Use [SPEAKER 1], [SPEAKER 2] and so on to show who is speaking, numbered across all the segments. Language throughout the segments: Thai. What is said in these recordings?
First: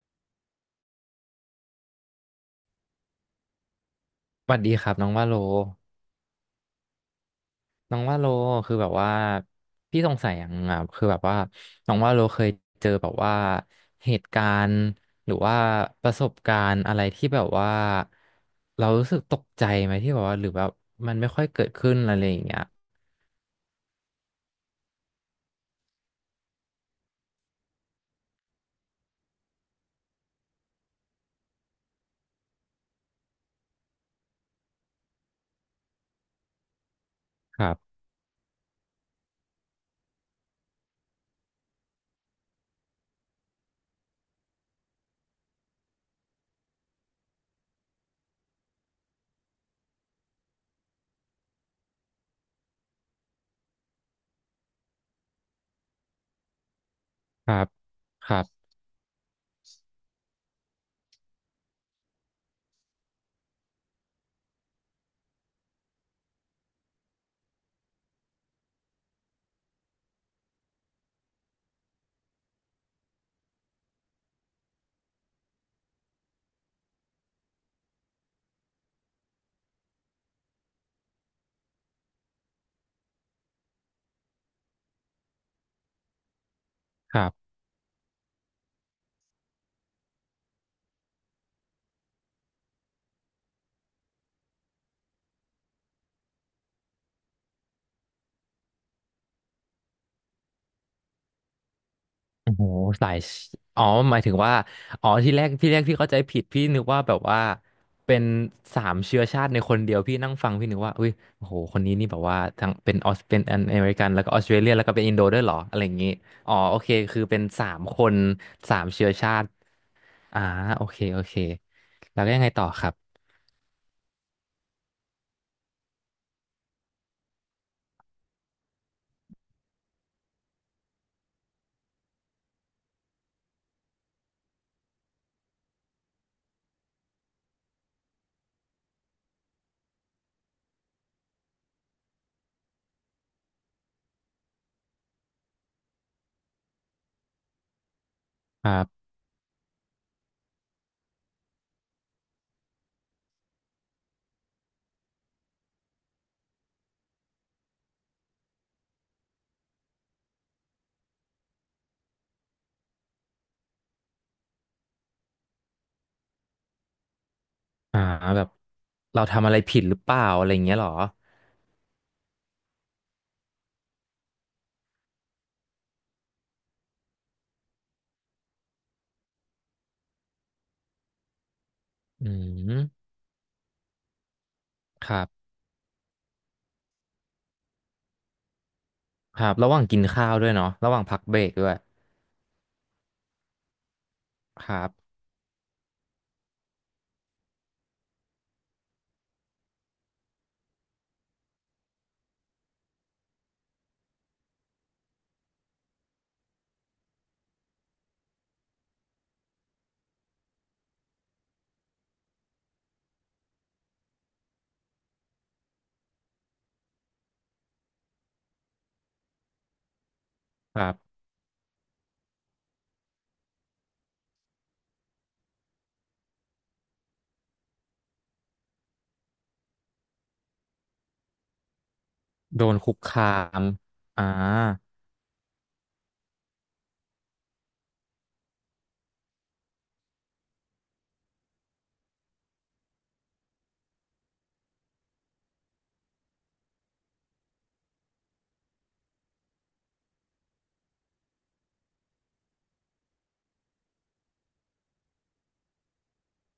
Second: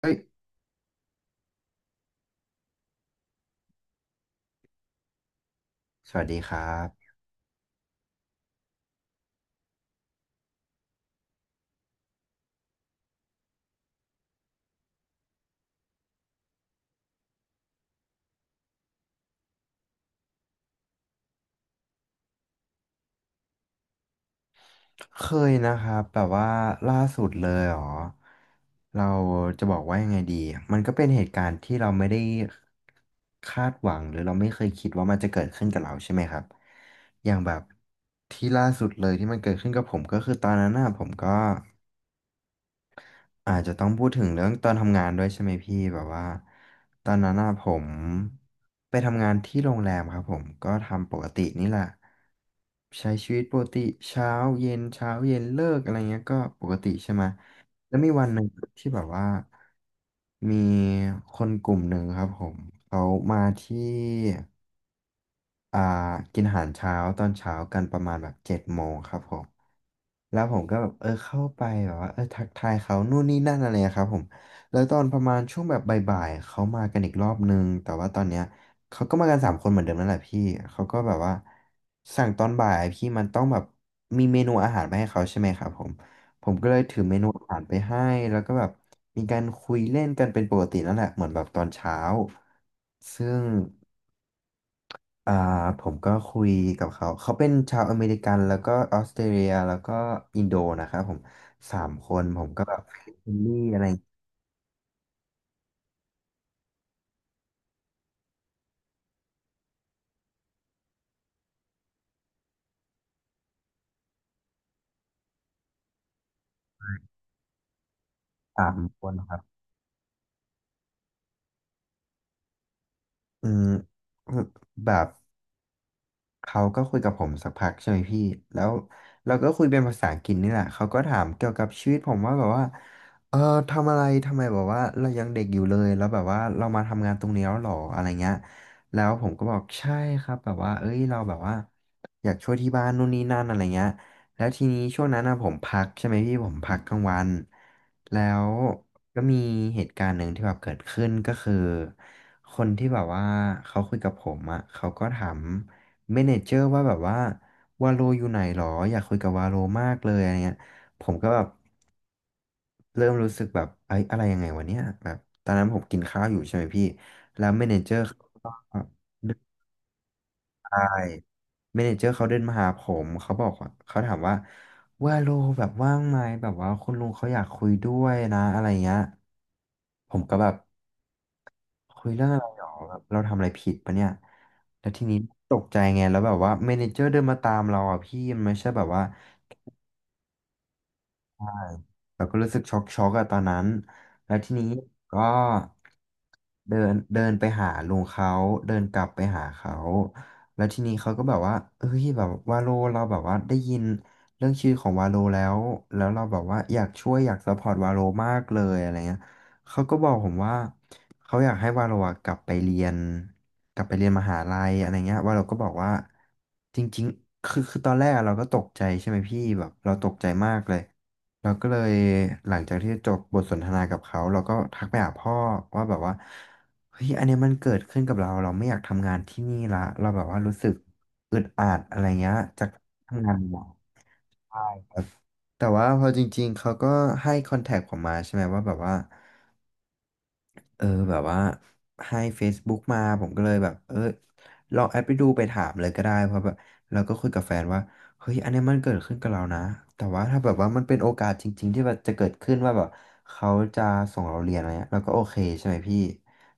[SPEAKER 1] เอ้ย
[SPEAKER 2] สวัสดีครับน้องว่าโล
[SPEAKER 1] สวัสดีครับ
[SPEAKER 2] น้องว่าโลคือแบบว่าพี่สงสัยอย่างอ่ะคือแบบว่าน้องว่าโลเคยเจอแบบว่าเหตุการณ์หรือว่าประสบการณ์อะไรที่แบบว่าเรารู้สึกตกใจไหมที่แบบว่าหรือแบบมันไม่ค่อยเกิดขึ้นอะไรอย่างเงี้ย
[SPEAKER 1] เคยนะครับแบบว่าล่าสุดเลยเหรอเราจะบอกว่ายังไงดีมันก็เป็นเหตุการณ์ที่เราไม่ได้คาดหวังหรือเราไม่เคยคิดว่ามันจะเกิดขึ้นกับเราใช่ไหมครับอย่างแบ
[SPEAKER 2] ค
[SPEAKER 1] บ
[SPEAKER 2] รับ
[SPEAKER 1] ที่ล่าสุดเลยที่มันเกิดขึ้นกับผมก็คือตอนนั้นน่ะผมก็ อาจจะต้องพูดถึงเรื่องตอนทำงานด้วยใช่ไหมพี่แบบว่าตอนนั้นน่ะผมไปทำงานที่โรงแรมครับผมก็ทำปกตินี่แหละใช้ชีวิตปกติเช้าเย็นเช้าเย็นเลิกอะไรเงี้ยก็ปกติใช่ไหม
[SPEAKER 2] ครับ
[SPEAKER 1] แล้วมีวั
[SPEAKER 2] ค
[SPEAKER 1] นห
[SPEAKER 2] รั
[SPEAKER 1] นึ่ง
[SPEAKER 2] บ
[SPEAKER 1] ที่แบบว่ามีคนกลุ่มหนึ่งครับผมเขามาที่อ่ากินอาหารเช้าตอนเช้ากันประมาณแบบ7 โมงครับผม แล้วผมก็แบบเออเข้าไปแบบว่าเออทักทายเขานู่นนี่นั่นอะไรอะครับผมแล้วตอนประมาณช่วงแบบบ่ายๆเขามากันอีกรอบนึงแต่ว่าตอนเนี้ยเขาก็มากันสามคนเหมือนเดิมนั่นแหละพี่เขาก็แบบว่าสั่งตอนบ่ายพี่มันต้องแบบมีเมนูอาหารไปให้เขาใช่ไหมครับผมผมก็เลยถือเม
[SPEAKER 2] ค
[SPEAKER 1] นู
[SPEAKER 2] รั
[SPEAKER 1] อา
[SPEAKER 2] บ
[SPEAKER 1] หารไปให้แล้วก็แบบมีการคุยเล่นกันเป็นปกตินั่นแหละเหมือนแบบตอนเช้าซึ่ง อ่าผมก็คุยกับเขาเขาเป็นชาวอเมริกันแล้วก็ออสเตรเลียแล้วก็อินโดนะครับผมสามคนผม
[SPEAKER 2] โอ้
[SPEAKER 1] ก็
[SPEAKER 2] โห
[SPEAKER 1] แบบฟิ
[SPEAKER 2] สา
[SPEAKER 1] ลิป
[SPEAKER 2] ย
[SPEAKER 1] ปิ
[SPEAKER 2] ช
[SPEAKER 1] นส์อะ
[SPEAKER 2] อ๋อ
[SPEAKER 1] ไร
[SPEAKER 2] หมายถึงว่า อ๋อ ที่แรกที่แรกพี่เข้าใจผิดพี่นึกว่าแบบว่า เป็นสามเชื้อชาติในคนเดียวพี่นั่งฟังพี่นึกว่าอุ้ยโอ้โหคนนี้นี่แบบว่าทั้งเป็นออสเป็นอเมริกันแล้วก็ออสเตรเลียแล้วก็เป็นอินโดด้วยเหรออะไรอย่างงี้อ๋อ โอเค คือเป็นสามคน
[SPEAKER 1] สา
[SPEAKER 2] สา
[SPEAKER 1] ม
[SPEAKER 2] ม
[SPEAKER 1] ค
[SPEAKER 2] เชื้อ
[SPEAKER 1] นค
[SPEAKER 2] ชา
[SPEAKER 1] รับ
[SPEAKER 2] ติอ่าโอเคโอเค แล้วก็ยังไงต่อครับ
[SPEAKER 1] อืมแบบ เขาก็คุยกับผมสักพักใช่ไหมพี่แล้วเราก็คุยเป็นภาษาอังกฤษนี่แหละ เขาก็ถามเกี่ยวกับชีวิตผมว่าแบบว่าเออทำอะไรทำไมแบบว่าเรายังเด็กอยู่เลย แล้วแบบว่าเรามาทำงานตรงนี้แล้วหรออะไรเงี้ย แล้วผมก็บอกใช่ครับแบบว่าเอ้ยเราแบบว่าอยากช่วยที่บ้านนู่นนี่นั่นอะไรเงี้ยแล้วทีนี้ช่วงนั้นนะผมพักใช่ไหมพี่ผมพักกลางวันแล้ว
[SPEAKER 2] ครับ
[SPEAKER 1] ก็มีเหตุการณ์หนึ่งที่แบบเกิดขึ้นก็คือคนที่แบบว่าเขาคุยกับผมอ่ะเขาก็ถาม เมเนเจอร์ว่าแบบว่าวาโลอยู่ไหนหรออยากคุยกับวาโลมากเลยอะไรเงี้ยผมก็แบบเริ่มรู้สึกแบบไอ้ยอะไรยังไงวะเนี่ยแบบตอนนั้นผมกินข้าวอยู่ใช่ไหมพี่แล้วเมเนเจอ
[SPEAKER 2] อ่า
[SPEAKER 1] ร์เขา
[SPEAKER 2] แบ
[SPEAKER 1] ก็
[SPEAKER 2] บเราทำอะไรผิดหรือเปล่าอะไรอย่างเงี้ย
[SPEAKER 1] ได้
[SPEAKER 2] เหรอ
[SPEAKER 1] เมเนเจอร์เขาเดินมาหาผมเขาบอกว่าเขาถามว่าวาโลแบบว่างไหมแบบว่าคุณลุงเขาอยากคุยด้วยนะอะไรเงี้ยผมก็แบบคุยเรื่
[SPEAKER 2] อื
[SPEAKER 1] องอะไรหรอแบบ
[SPEAKER 2] ม
[SPEAKER 1] เราทำอะไรผิดปะเนี่ยแล้วที
[SPEAKER 2] ค
[SPEAKER 1] นี้
[SPEAKER 2] รับ
[SPEAKER 1] ตกใจไงแล้วแบบว่าเมเนเจอร์เดินมาตามเราอ่ะพี่มันไม่ใช่แบบว่า
[SPEAKER 2] ครับระหว่างกินข้าวด้วยเนาะระหว่างพักเบรกด้วย
[SPEAKER 1] เราก็รู้สึกช็อกอะตอนนั้นแล้วทีนี้
[SPEAKER 2] ครับ
[SPEAKER 1] ก็เดินเดินไปหาลุงเขาเดินกลับไปหาเขาแล้วทีนี้เขาก็แบบว่าเฮ้ยแบบวาโลเราแบบว่าได้ยินเรื่องชื่อของวาโลแล้วแล้วเราแบบว่าอยากช่วยอยากซัพพอร์ตวาโลมากเลยอะไรเงี้ยเขาก็บอกผมว่าเขาอยากให้วาโลอะกลับไปเรียนกลับไปเรียนมหาลัยอะไรเงี้ยวาโลก็บอกว่าจริงๆคือตอนแรกอะเราก็ตกใจใช่ไหมพี่แบบเราตกใจมากเล
[SPEAKER 2] ค
[SPEAKER 1] ย
[SPEAKER 2] รับ
[SPEAKER 1] เราก็เลยหลังจากที่จบบทสนทนากับเขาเราก็ทักไปหาพ่อว่าแบบว่าเฮ้ยอันเนี้ยมันเกิดขึ้นกับเราเราไม่อยากทำงานที่นี่ละเราแบบว่ารู้สึกอึดอัดอะไรเงี้ย
[SPEAKER 2] โด
[SPEAKER 1] จาก
[SPEAKER 2] นคุกคา
[SPEAKER 1] ทำงานมา
[SPEAKER 2] มอ่า
[SPEAKER 1] แต่ว่าพอจริงๆเขาก็ให้คอนแทคผมมาใช่ไหมว่าแบบว่า เออแบบว่าให้ Facebook มาผมก็เลยแบบเออลองแอดไปดูไปถามเลยก็ได้เพราะแบบเราก็คุยกับแฟนว่าเฮ้ยอันเนี้ยมันเกิดขึ้นกับเรานะแต่ว่าถ้าแบบว่ามันเป็นโอกาสจริงๆที่แบบจะเกิดขึ้นว่าแบบเขาจะส่งเราเรียนอะไรเงี้ยเราก็โอเคใช่ไหมพี่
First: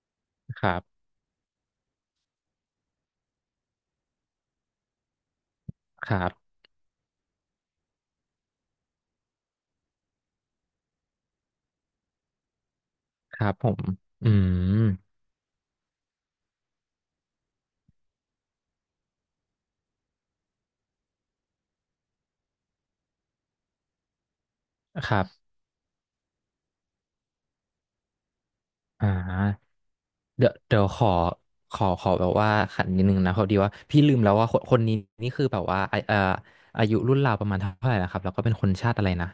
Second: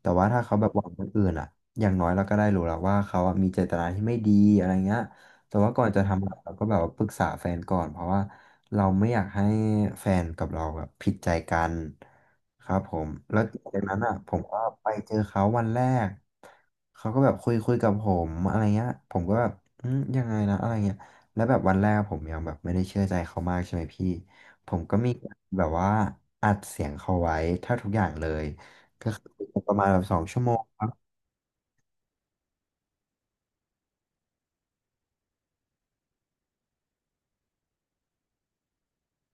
[SPEAKER 1] แต่ว่าถ้าเขา
[SPEAKER 2] ค
[SPEAKER 1] แบบ
[SPEAKER 2] รั
[SPEAKER 1] หวังค
[SPEAKER 2] บ
[SPEAKER 1] นอื่นอ่ะอย่างน้อยเราก็ได้รู้แล้วว่าเขาอะมีเจตนาที่ไม่ดีอะไรเงี้ยแต่ว่าก่อนจะ
[SPEAKER 2] ครั
[SPEAKER 1] ทำอะเรา
[SPEAKER 2] บ
[SPEAKER 1] ก็แบบว่าปรึกษาแฟนก่อนเพราะว่า เราไม่อยากให้แฟนกับเราแบบผิดใจกันครับผม
[SPEAKER 2] ค
[SPEAKER 1] แล้ว
[SPEAKER 2] รับผ
[SPEAKER 1] จา
[SPEAKER 2] ม
[SPEAKER 1] กนั้นอ่ะ
[SPEAKER 2] อื
[SPEAKER 1] ผมก็
[SPEAKER 2] ม
[SPEAKER 1] ไปเจอเขาวันแรกเขาก็แบบคุยคุยกับผมอะไรเงี้ยผมก็แบบอืมยังไงนะอะไรเงี้ยแล้วแบบวันแรกผมยังแบบไม่ได้เชื่อใจเขามากใช่ไหมพี่ผมก็มี
[SPEAKER 2] ครับ
[SPEAKER 1] แบบว่าอัดเสียงเขาไว้แทบทุกอย่างเลย
[SPEAKER 2] อ่
[SPEAKER 1] ก็คือป
[SPEAKER 2] า
[SPEAKER 1] ระมาณแบบสองชั่ว
[SPEAKER 2] เดี๋
[SPEAKER 1] โม
[SPEAKER 2] ยว
[SPEAKER 1] ง
[SPEAKER 2] เดี๋
[SPEAKER 1] ค
[SPEAKER 2] ยว
[SPEAKER 1] รับ
[SPEAKER 2] ขอขอแบบว่าขันนิดนึงนะพอดีว่าพี่ลืมแล้วว่าคนคนนี้นี่คือแบบว่าไอาอายุรุ่นราวประมาณเท่าไหร่นะครับแล้วก็เป็นคนชาติอะไรนะ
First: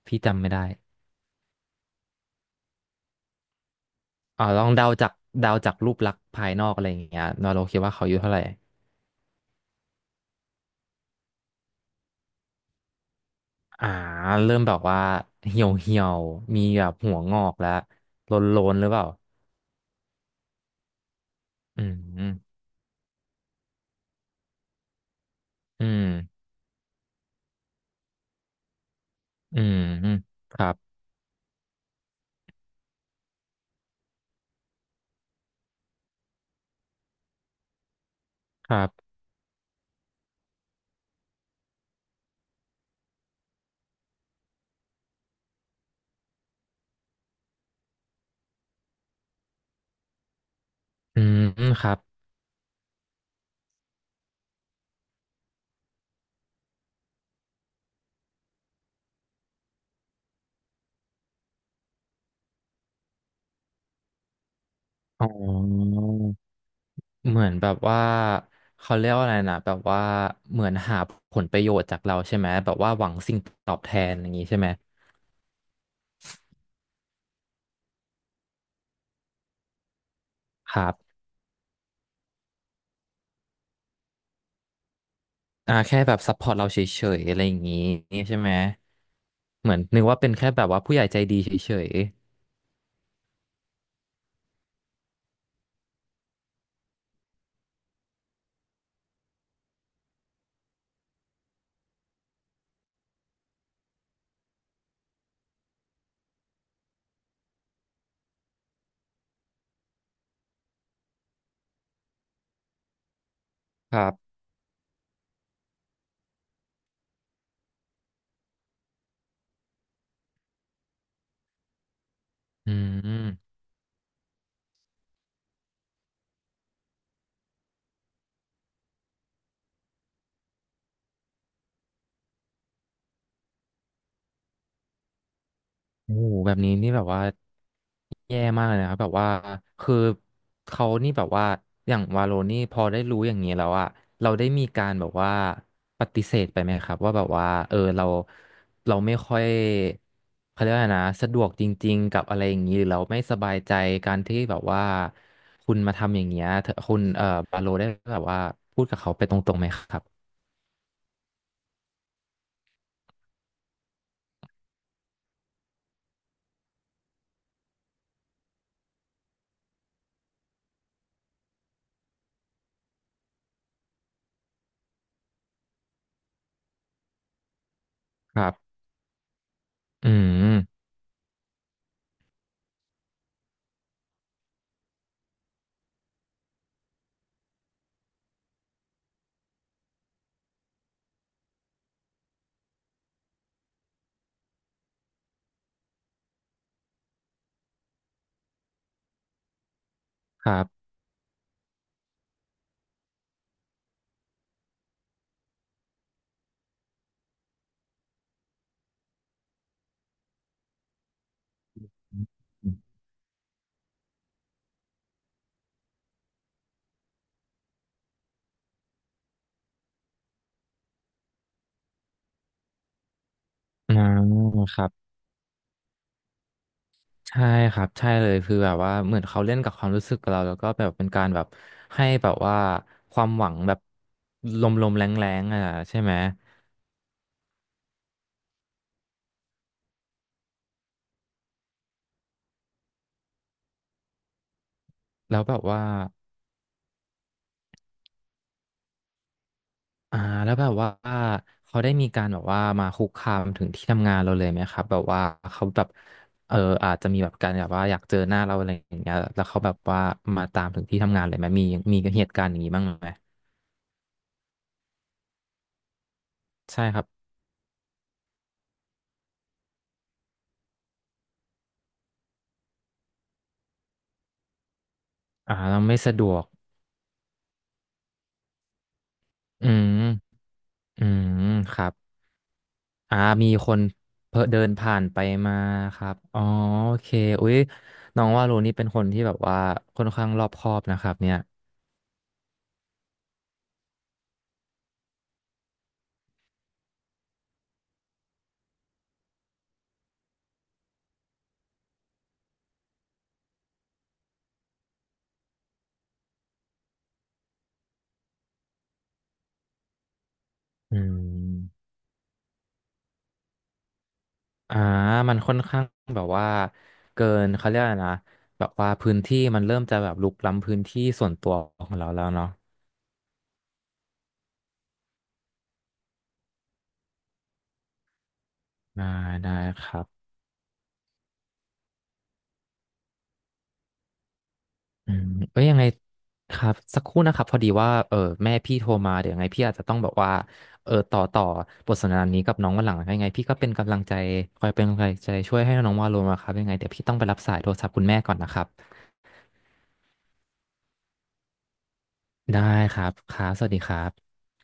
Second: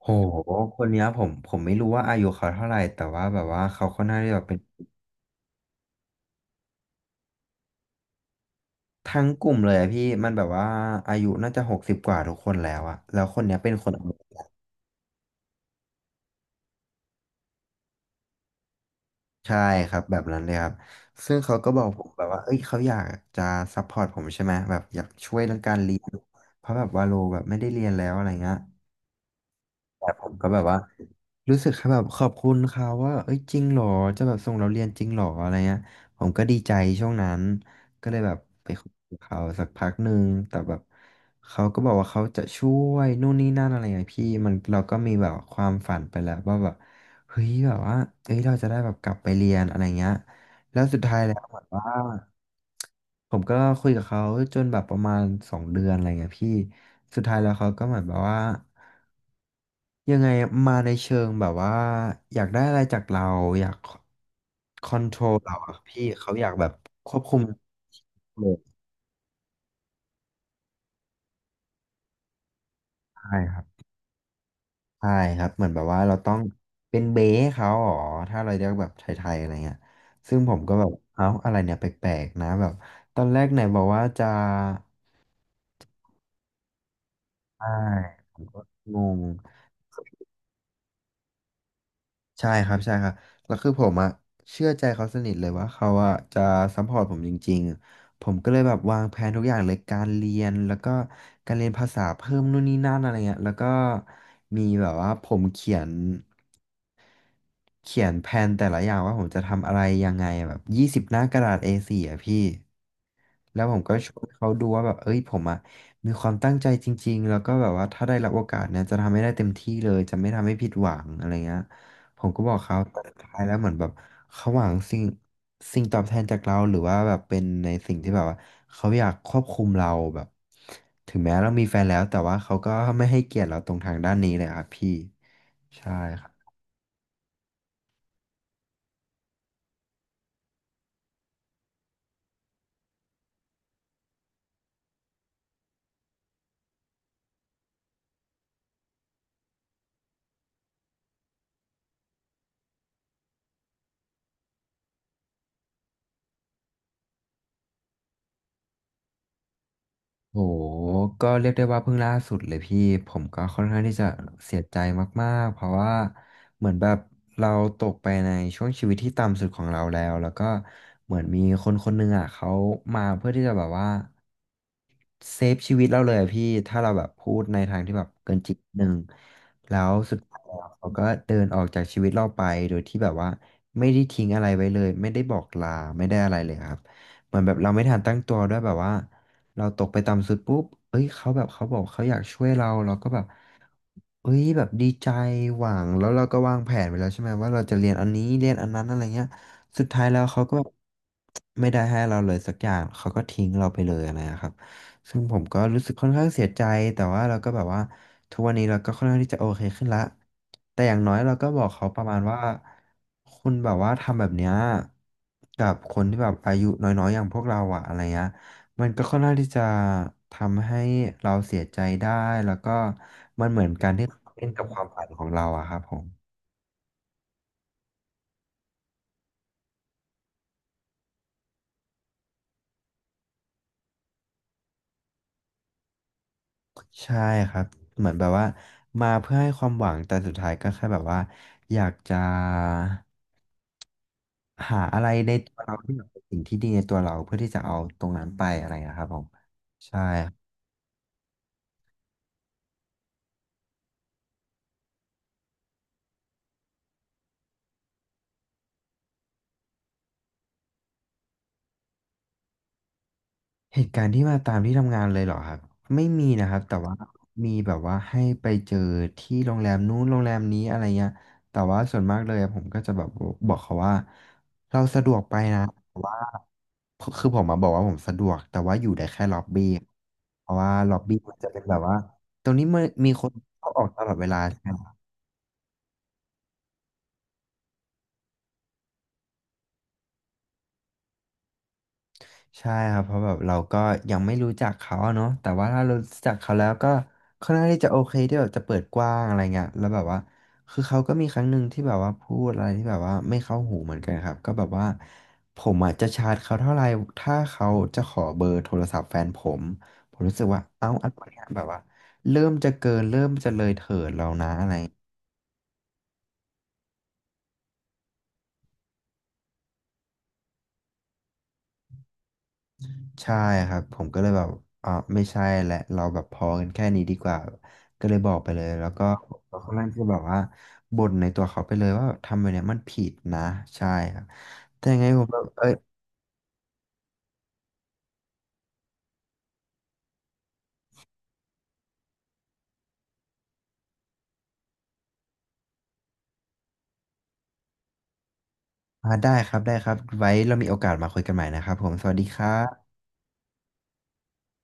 [SPEAKER 1] โห
[SPEAKER 2] พี่จำไม่ได้
[SPEAKER 1] คนเนี้ยผมไม่รู้ว่าอายุเขาเท่าไหร่แต่ว่าแบบว่าเขาค่อนข้างที่จะ
[SPEAKER 2] อ่า
[SPEAKER 1] เป็น
[SPEAKER 2] ลองเดาจากเดาจากรูปลักษณ์ภายนอกอะไรอย่างเงี้ยนอโรคิดว่าเขาอายุเท่าไหร่
[SPEAKER 1] ทั้งกลุ่มเลยอะพี่มันแบบว่าอายุน่าจะ60กว่าทุกคนแล้วอะแล้วคนเนี้ยเป็นค
[SPEAKER 2] อ่า
[SPEAKER 1] นอเมริกัน
[SPEAKER 2] เริ่มแบบว่าเหี่ยวเหี่ยวมีแบบหัวงอกแล้วโลนๆหรือเปล่า
[SPEAKER 1] ใช่ครับแบบนั้นเลยครับซึ่งเขาก็บ
[SPEAKER 2] อื
[SPEAKER 1] อกผมแบบว่าเอ้ย
[SPEAKER 2] ม
[SPEAKER 1] เขาอยากจะซัพพอร์ตผมใช่ไหมแบบอยากช่วยเรื่องการ
[SPEAKER 2] อื
[SPEAKER 1] เรีย
[SPEAKER 2] ม
[SPEAKER 1] นเพราะแบบว่าโลแบบไม่ได้เรียนแล้วอะไรเงี้ย
[SPEAKER 2] อืม
[SPEAKER 1] แต่ผมก็
[SPEAKER 2] ค
[SPEAKER 1] แบบ
[SPEAKER 2] รั
[SPEAKER 1] ว่า
[SPEAKER 2] บ
[SPEAKER 1] รู้สึกแค่แบบขอบคุณเขาว่าเอ้ยจริงเหรอจะแบบส่งเราเรียนจริงเหรออะไรเงี้ยผมก็ดีใจช่วงนั้นก็เลยแบบไป
[SPEAKER 2] ครั
[SPEAKER 1] คุย
[SPEAKER 2] บ
[SPEAKER 1] กับเขาสักพักหนึ่งแต่แบบเขาก็บอกว่าเขาจะช่วยนู่นนี่นั่นอะไรเงี้ยพี่มันเราก็มีแบบความฝันไปแล้วว่าแบบเฮ้ยแบบว่าเอ้ยเราจะได้แบบกลับไปเรียนอะไรเงี้ยแล้วสุดท้า
[SPEAKER 2] อื
[SPEAKER 1] ยแล้ว
[SPEAKER 2] ม
[SPEAKER 1] เหมือน
[SPEAKER 2] ค
[SPEAKER 1] ว่า
[SPEAKER 2] รับ
[SPEAKER 1] ผมก็คุยกับเขาจนแบบประมาณ2 เดือนอะไรเงี้ยพี่สุดท้ายแล้วเขาก็เหมือนแบบว่า ยังไงมาในเชิงแบบว่าอยากได้อะไรจากเราอยากคอนโทร
[SPEAKER 2] อ๋
[SPEAKER 1] ลเราอะ
[SPEAKER 2] อ
[SPEAKER 1] พี่เขาอยากแบบควบคุ
[SPEAKER 2] เห
[SPEAKER 1] ม
[SPEAKER 2] มือนแบบว่า
[SPEAKER 1] เรา
[SPEAKER 2] เขาเรียกว่าอะไรนะแบบว่าเหมือนหาผลประโยชน์จากเราใช่ไหมแบบว่าหวังสิ่
[SPEAKER 1] ใช่
[SPEAKER 2] ง
[SPEAKER 1] ครับ
[SPEAKER 2] ตอบแทนอย่างนี้ใช่ไหม
[SPEAKER 1] ใช่ครับเหมือนแบบว่าเราต้องเป็นเบ้เขาอ๋อถ้าเราเรียกแบบไทยๆอะไรเงี้ยซึ่งผมก็
[SPEAKER 2] ค
[SPEAKER 1] แบ
[SPEAKER 2] รั
[SPEAKER 1] บ
[SPEAKER 2] บ
[SPEAKER 1] เอ้าอะไรเนี่ยแปลกๆนะแบบตอนแรกไหนบอกว่าจะ
[SPEAKER 2] อ่าแค่แบบซัพพอร์ตเราเฉยๆอะไรอย่าง
[SPEAKER 1] ใช่
[SPEAKER 2] นี้
[SPEAKER 1] ผ
[SPEAKER 2] ใช่
[SPEAKER 1] ม
[SPEAKER 2] ไหม
[SPEAKER 1] ก็งง
[SPEAKER 2] เหมือนนึกว่าเป็นแค่แบบว่าผู้ใหญ่ใจดีเฉย
[SPEAKER 1] ใช่ครับใช่ครับแล้วคือผมอะเชื่อใจเขาสนิทเลยว่าเขาอะจะซัพพอร์ตผมจริงๆผมก็เลยแบบวางแผนทุกอย่างเลยการเรียนแล้วก็การเรียนภาษาเพิ่มนู่นนี่นั่นอะไรเงี้ยแล้วก็มีแบบว่าผมเขียนแผนแต่ละอย่างว่าผมจะทำอะไรยังไงแบบ20หน้ากระดาษ A4 อสี่อะพี่แล้วผม
[SPEAKER 2] ๆ
[SPEAKER 1] ก็
[SPEAKER 2] ครั
[SPEAKER 1] ช่วย
[SPEAKER 2] บ
[SPEAKER 1] เขาดูว่าแบบเอ้ยผมอะมีความตั้งใจจริงๆแล้วก็แบบว่าถ้าได้รับโอกาสเนี่ยจะทำให้ได้เต็มที่เลยจะไม่ทำให้ผิดหวังอะไรเงี้ย ผมก็บอก
[SPEAKER 2] อื
[SPEAKER 1] เขาแต่สุดท้ายแล้
[SPEAKER 2] ม
[SPEAKER 1] วเหมือนแบบเขาหวังสิ่งตอบแทนจากเราหรือว่าแบบเป็นในสิ่งที่แบบว่าเขาอยากควบคุมเราแบบถึงแม้เรามีแฟนแล้วแต่ว่าเขาก็ไม่ให้เกียรติเราตรงทางด้านนี้เลยครับพี่ใช่
[SPEAKER 2] โอ้
[SPEAKER 1] ครั
[SPEAKER 2] โห
[SPEAKER 1] บ
[SPEAKER 2] แบบนี้นี่แบบว่าแย่มากเลยนะครับแบบว่าคือเขานี่แบบว่าอย่างวาโลนี่พอได้รู้อย่างนี้แล้วอะเราได้มีการแบบว่าปฏิเสธไปไหมครับว่าแบบว่าเออเราเราไม่ค่อยเขาเรียกว่าไงนะสะดวกจริงๆกับอะไรอย่างนี้หรือเราไม่สบายใจการที่แบบว่าคุณมาทำอย่างเงี้ยเธอคุณบาโลได้แบบว่าพูดกับเขาไปตรงๆไหมครับ
[SPEAKER 1] โหก็เรียกได้ว่าเพิ่งล่าสุดเลยพี่ผมก็ค่อนข้างที่จะเสียใจมากๆเพราะว่าเหมือนแบบเราตกไปในช่วงชีวิตที่ต่ำสุดของเราแล้วแล้วก็เหมือนมีคนคนหนึ่งอ่ะเขามาเพื่อที่จะแบบว่าเซฟชีวิตเราเลยอะพี่ถ้าเราแบบพูดในทางที่แบบเกิ
[SPEAKER 2] ค
[SPEAKER 1] นจ
[SPEAKER 2] รั
[SPEAKER 1] ริงนิด
[SPEAKER 2] บ
[SPEAKER 1] นึงแล้ว
[SPEAKER 2] อื
[SPEAKER 1] สุดท้ายแล้
[SPEAKER 2] ม
[SPEAKER 1] วเขาก็เดินออกจากชีวิตเราไปโดยที่แบบว่าไม่ได้ทิ้งอะไรไว้เลยไม่ได้บอกลาไม่ได้อะไรเลยครับเหมือนแบบเราไม่ทันตั้งตัวด้วยแบบว่า เราตกไปต่ำสุดปุ๊บเอ้ยเขาแบบเขาบอกเขาอยากช่วยเราเราก็แบบเอ้ยแบบดีใจหวังแล้วเราก็วางแผนไปแล้วใช่ไหมว่าเราจะเรียนอันนี้เรียนอันนั้นอะไรเงี้ยสุดท้ายแล้วเขา
[SPEAKER 2] ค
[SPEAKER 1] ก็
[SPEAKER 2] รั
[SPEAKER 1] แบบ
[SPEAKER 2] บ
[SPEAKER 1] ไม่ได้ให้เราเลยสักอย่างเขาก็ทิ้งเราไปเลยอะไรนะครับซึ่งผมก็รู้สึกค่อนข้างเสียใจแต่ว่าเราก็แบบว่าทุกวันนี้เราก็ค่อนข้างที่จะโอเคขึ้นละแต่อย่างน้อยเราก็บอกเขาประ
[SPEAKER 2] อ
[SPEAKER 1] มาณว่า
[SPEAKER 2] ืม
[SPEAKER 1] คุณแบบว่าทำแบบเนี้ยกับคนที่แบบอายุน้อยๆอย่างพวกเราอะอะไรเงี้ย มันก็ค่อนข้างที่จะทำให้เราเสียใจได้แล้วก็มันเหมือนการที่เราเล่นกับค
[SPEAKER 2] ค
[SPEAKER 1] วาม
[SPEAKER 2] รั
[SPEAKER 1] ฝั
[SPEAKER 2] บ
[SPEAKER 1] นของเราอะครับผม
[SPEAKER 2] ใช่ครับใช่เลยคือแบบว่าเหมือนเขาเล่นกับความรู้สึกเราแล้วก็แบบเป็นการแบบให้แบบว่าความหวังแบบลมๆแรงๆอ่ะใช่ไหม
[SPEAKER 1] ใช่ครับเหมือนแบบว่ามาเพื่อให้ความหวังแต่สุดท้ายก็แค่แบบว่าอยากจะหาอะไรใน
[SPEAKER 2] แล้ว
[SPEAKER 1] ตั
[SPEAKER 2] แบ
[SPEAKER 1] ว
[SPEAKER 2] บ
[SPEAKER 1] เรา
[SPEAKER 2] ว่า
[SPEAKER 1] ที่แบบเป็นสิ่งที่ดีในตัวเราเพื่อที่จะเอาตรงนั้นไปอะไรนะครับผมใช่
[SPEAKER 2] อ่าแล้วแบบว่าเขาได้มีการแบบว่ามาคุกคามถึงที่ทำงานเราเลยไหมครับแบบว่าเขาแบบเอออาจจะมีแบบการแบบว่าอยากเจอหน้าเราอะไรอย่างเงี้ยแล้วเขาแบบว่ามาตามถึงที่ทำงานเลยไหมมีมีเหตุการณ์อย่างนี้บ้างไหม
[SPEAKER 1] เหตุการณ์ที่มาตามที่ทำงานเลยเหรอครับไม่มีนะครับแต่
[SPEAKER 2] ใช่
[SPEAKER 1] ว่า
[SPEAKER 2] ครับ
[SPEAKER 1] มีแบบว่าให้ไปเจอที่โรงแรมนู้นโรงแรมนี้อะไรเงี้ยแต่ว่าส่วนมากเลยอะผมก็จะแบบบอกเขาว่าเราสะดวกไป
[SPEAKER 2] อ่า
[SPEAKER 1] นะ
[SPEAKER 2] เรา
[SPEAKER 1] แต่
[SPEAKER 2] ไม่สะ
[SPEAKER 1] ว่า
[SPEAKER 2] ดวก
[SPEAKER 1] คือผมมาบอกว่าผมสะดวกแต่ว่าอยู่ได้แค่ล็อบบี้
[SPEAKER 2] อืม
[SPEAKER 1] เพราะว่าล็อบ
[SPEAKER 2] อื
[SPEAKER 1] บี้มัน
[SPEAKER 2] ม
[SPEAKER 1] จะเป็นแบ
[SPEAKER 2] ค
[SPEAKER 1] บ
[SPEAKER 2] รับ
[SPEAKER 1] ว่าตรงนี้มันมี
[SPEAKER 2] อ่า
[SPEAKER 1] คน
[SPEAKER 2] มีค
[SPEAKER 1] เข้าอ
[SPEAKER 2] น
[SPEAKER 1] อกตลอดเว
[SPEAKER 2] เพ
[SPEAKER 1] ลา
[SPEAKER 2] อเดินผ่านไปมาครับอ๋อโอเคอุ๊ยน้องว่าโรนี่เป็นคนที่แบบว่าค่อนข้างรอบคอบนะครับเนี่ย
[SPEAKER 1] ใช่ครับเพราะแบบเราก็ยังไม่รู้จักเขาอะเนาะแต่ว่าถ้าเรารู้จักเขาแล้วก็ค่อนข้างที่จะโอเคที่แบบจะเปิดกว้างอะไรเงี้ยแล้วแบบว่าคือเขาก็มีครั้งหนึ่งที่แบบว่าพูดอะไรที่แบบว่าไม่เข้าหูเหมือนกันครับก็แบบว่าผมอ่ะจะชาร์จเขาเท่าไหร่ถ้าเขาจะขอเบอร์โทรศัพท์แฟนผมผมรู้สึกว่าเอ้า
[SPEAKER 2] อื
[SPEAKER 1] อะไรเนี่ย
[SPEAKER 2] ม
[SPEAKER 1] แบบว่า
[SPEAKER 2] อ่ามันค่อนข้างแบบว่าเกินเขาเรียกอะไรนะแบบว่าพื้นที่มันเริ่มจะแบบรุกล้ำพื้นที่ส่วนตัวของเราแล้วเนาะ
[SPEAKER 1] ใช่ครับผมก็เลยแบบอ่าไม่ใช่แหละเราแบบพอกันแค่นี้ดีกว่าก็เลยบอกไปเลยแล้วก็
[SPEAKER 2] ได้ได้
[SPEAKER 1] เขาค่อน
[SPEAKER 2] ค
[SPEAKER 1] ข้างที่
[SPEAKER 2] รั
[SPEAKER 1] จะแบบ
[SPEAKER 2] บ
[SPEAKER 1] ว่าบ่นในตัวเขาไปเลยว่าทำแบบเนี้ยมันผิดนะใช่ครับแต่ยังไง
[SPEAKER 2] อื
[SPEAKER 1] ผ
[SPEAKER 2] ม
[SPEAKER 1] มแบบ
[SPEAKER 2] เอ้
[SPEAKER 1] เอ้
[SPEAKER 2] ย
[SPEAKER 1] ย
[SPEAKER 2] ยังไงครับสักครู่นะครับพอดีว่าเออแม่พี่โทรมาเดี๋ยวยังไงพี่อาจจะต้องแบบว่าเออต่อบทสนทนานี้กับน้องวันหลังยังไงพี่ก็เป็นกำลังใจคอยเป็นกำลังใจช่วยให้น้องวาโลมาครับยังไงเดี๋ยวพี่ต้องไปรับสายโทรศัพท์คุณแม่ก่อนนะครับ
[SPEAKER 1] ได้ครับได้ครับไว้เรามีโอกาสมาคุยกันใหม่นะครับผมสวัสดีครั
[SPEAKER 2] ได้
[SPEAKER 1] บ
[SPEAKER 2] ครับครับสวัสดีครับ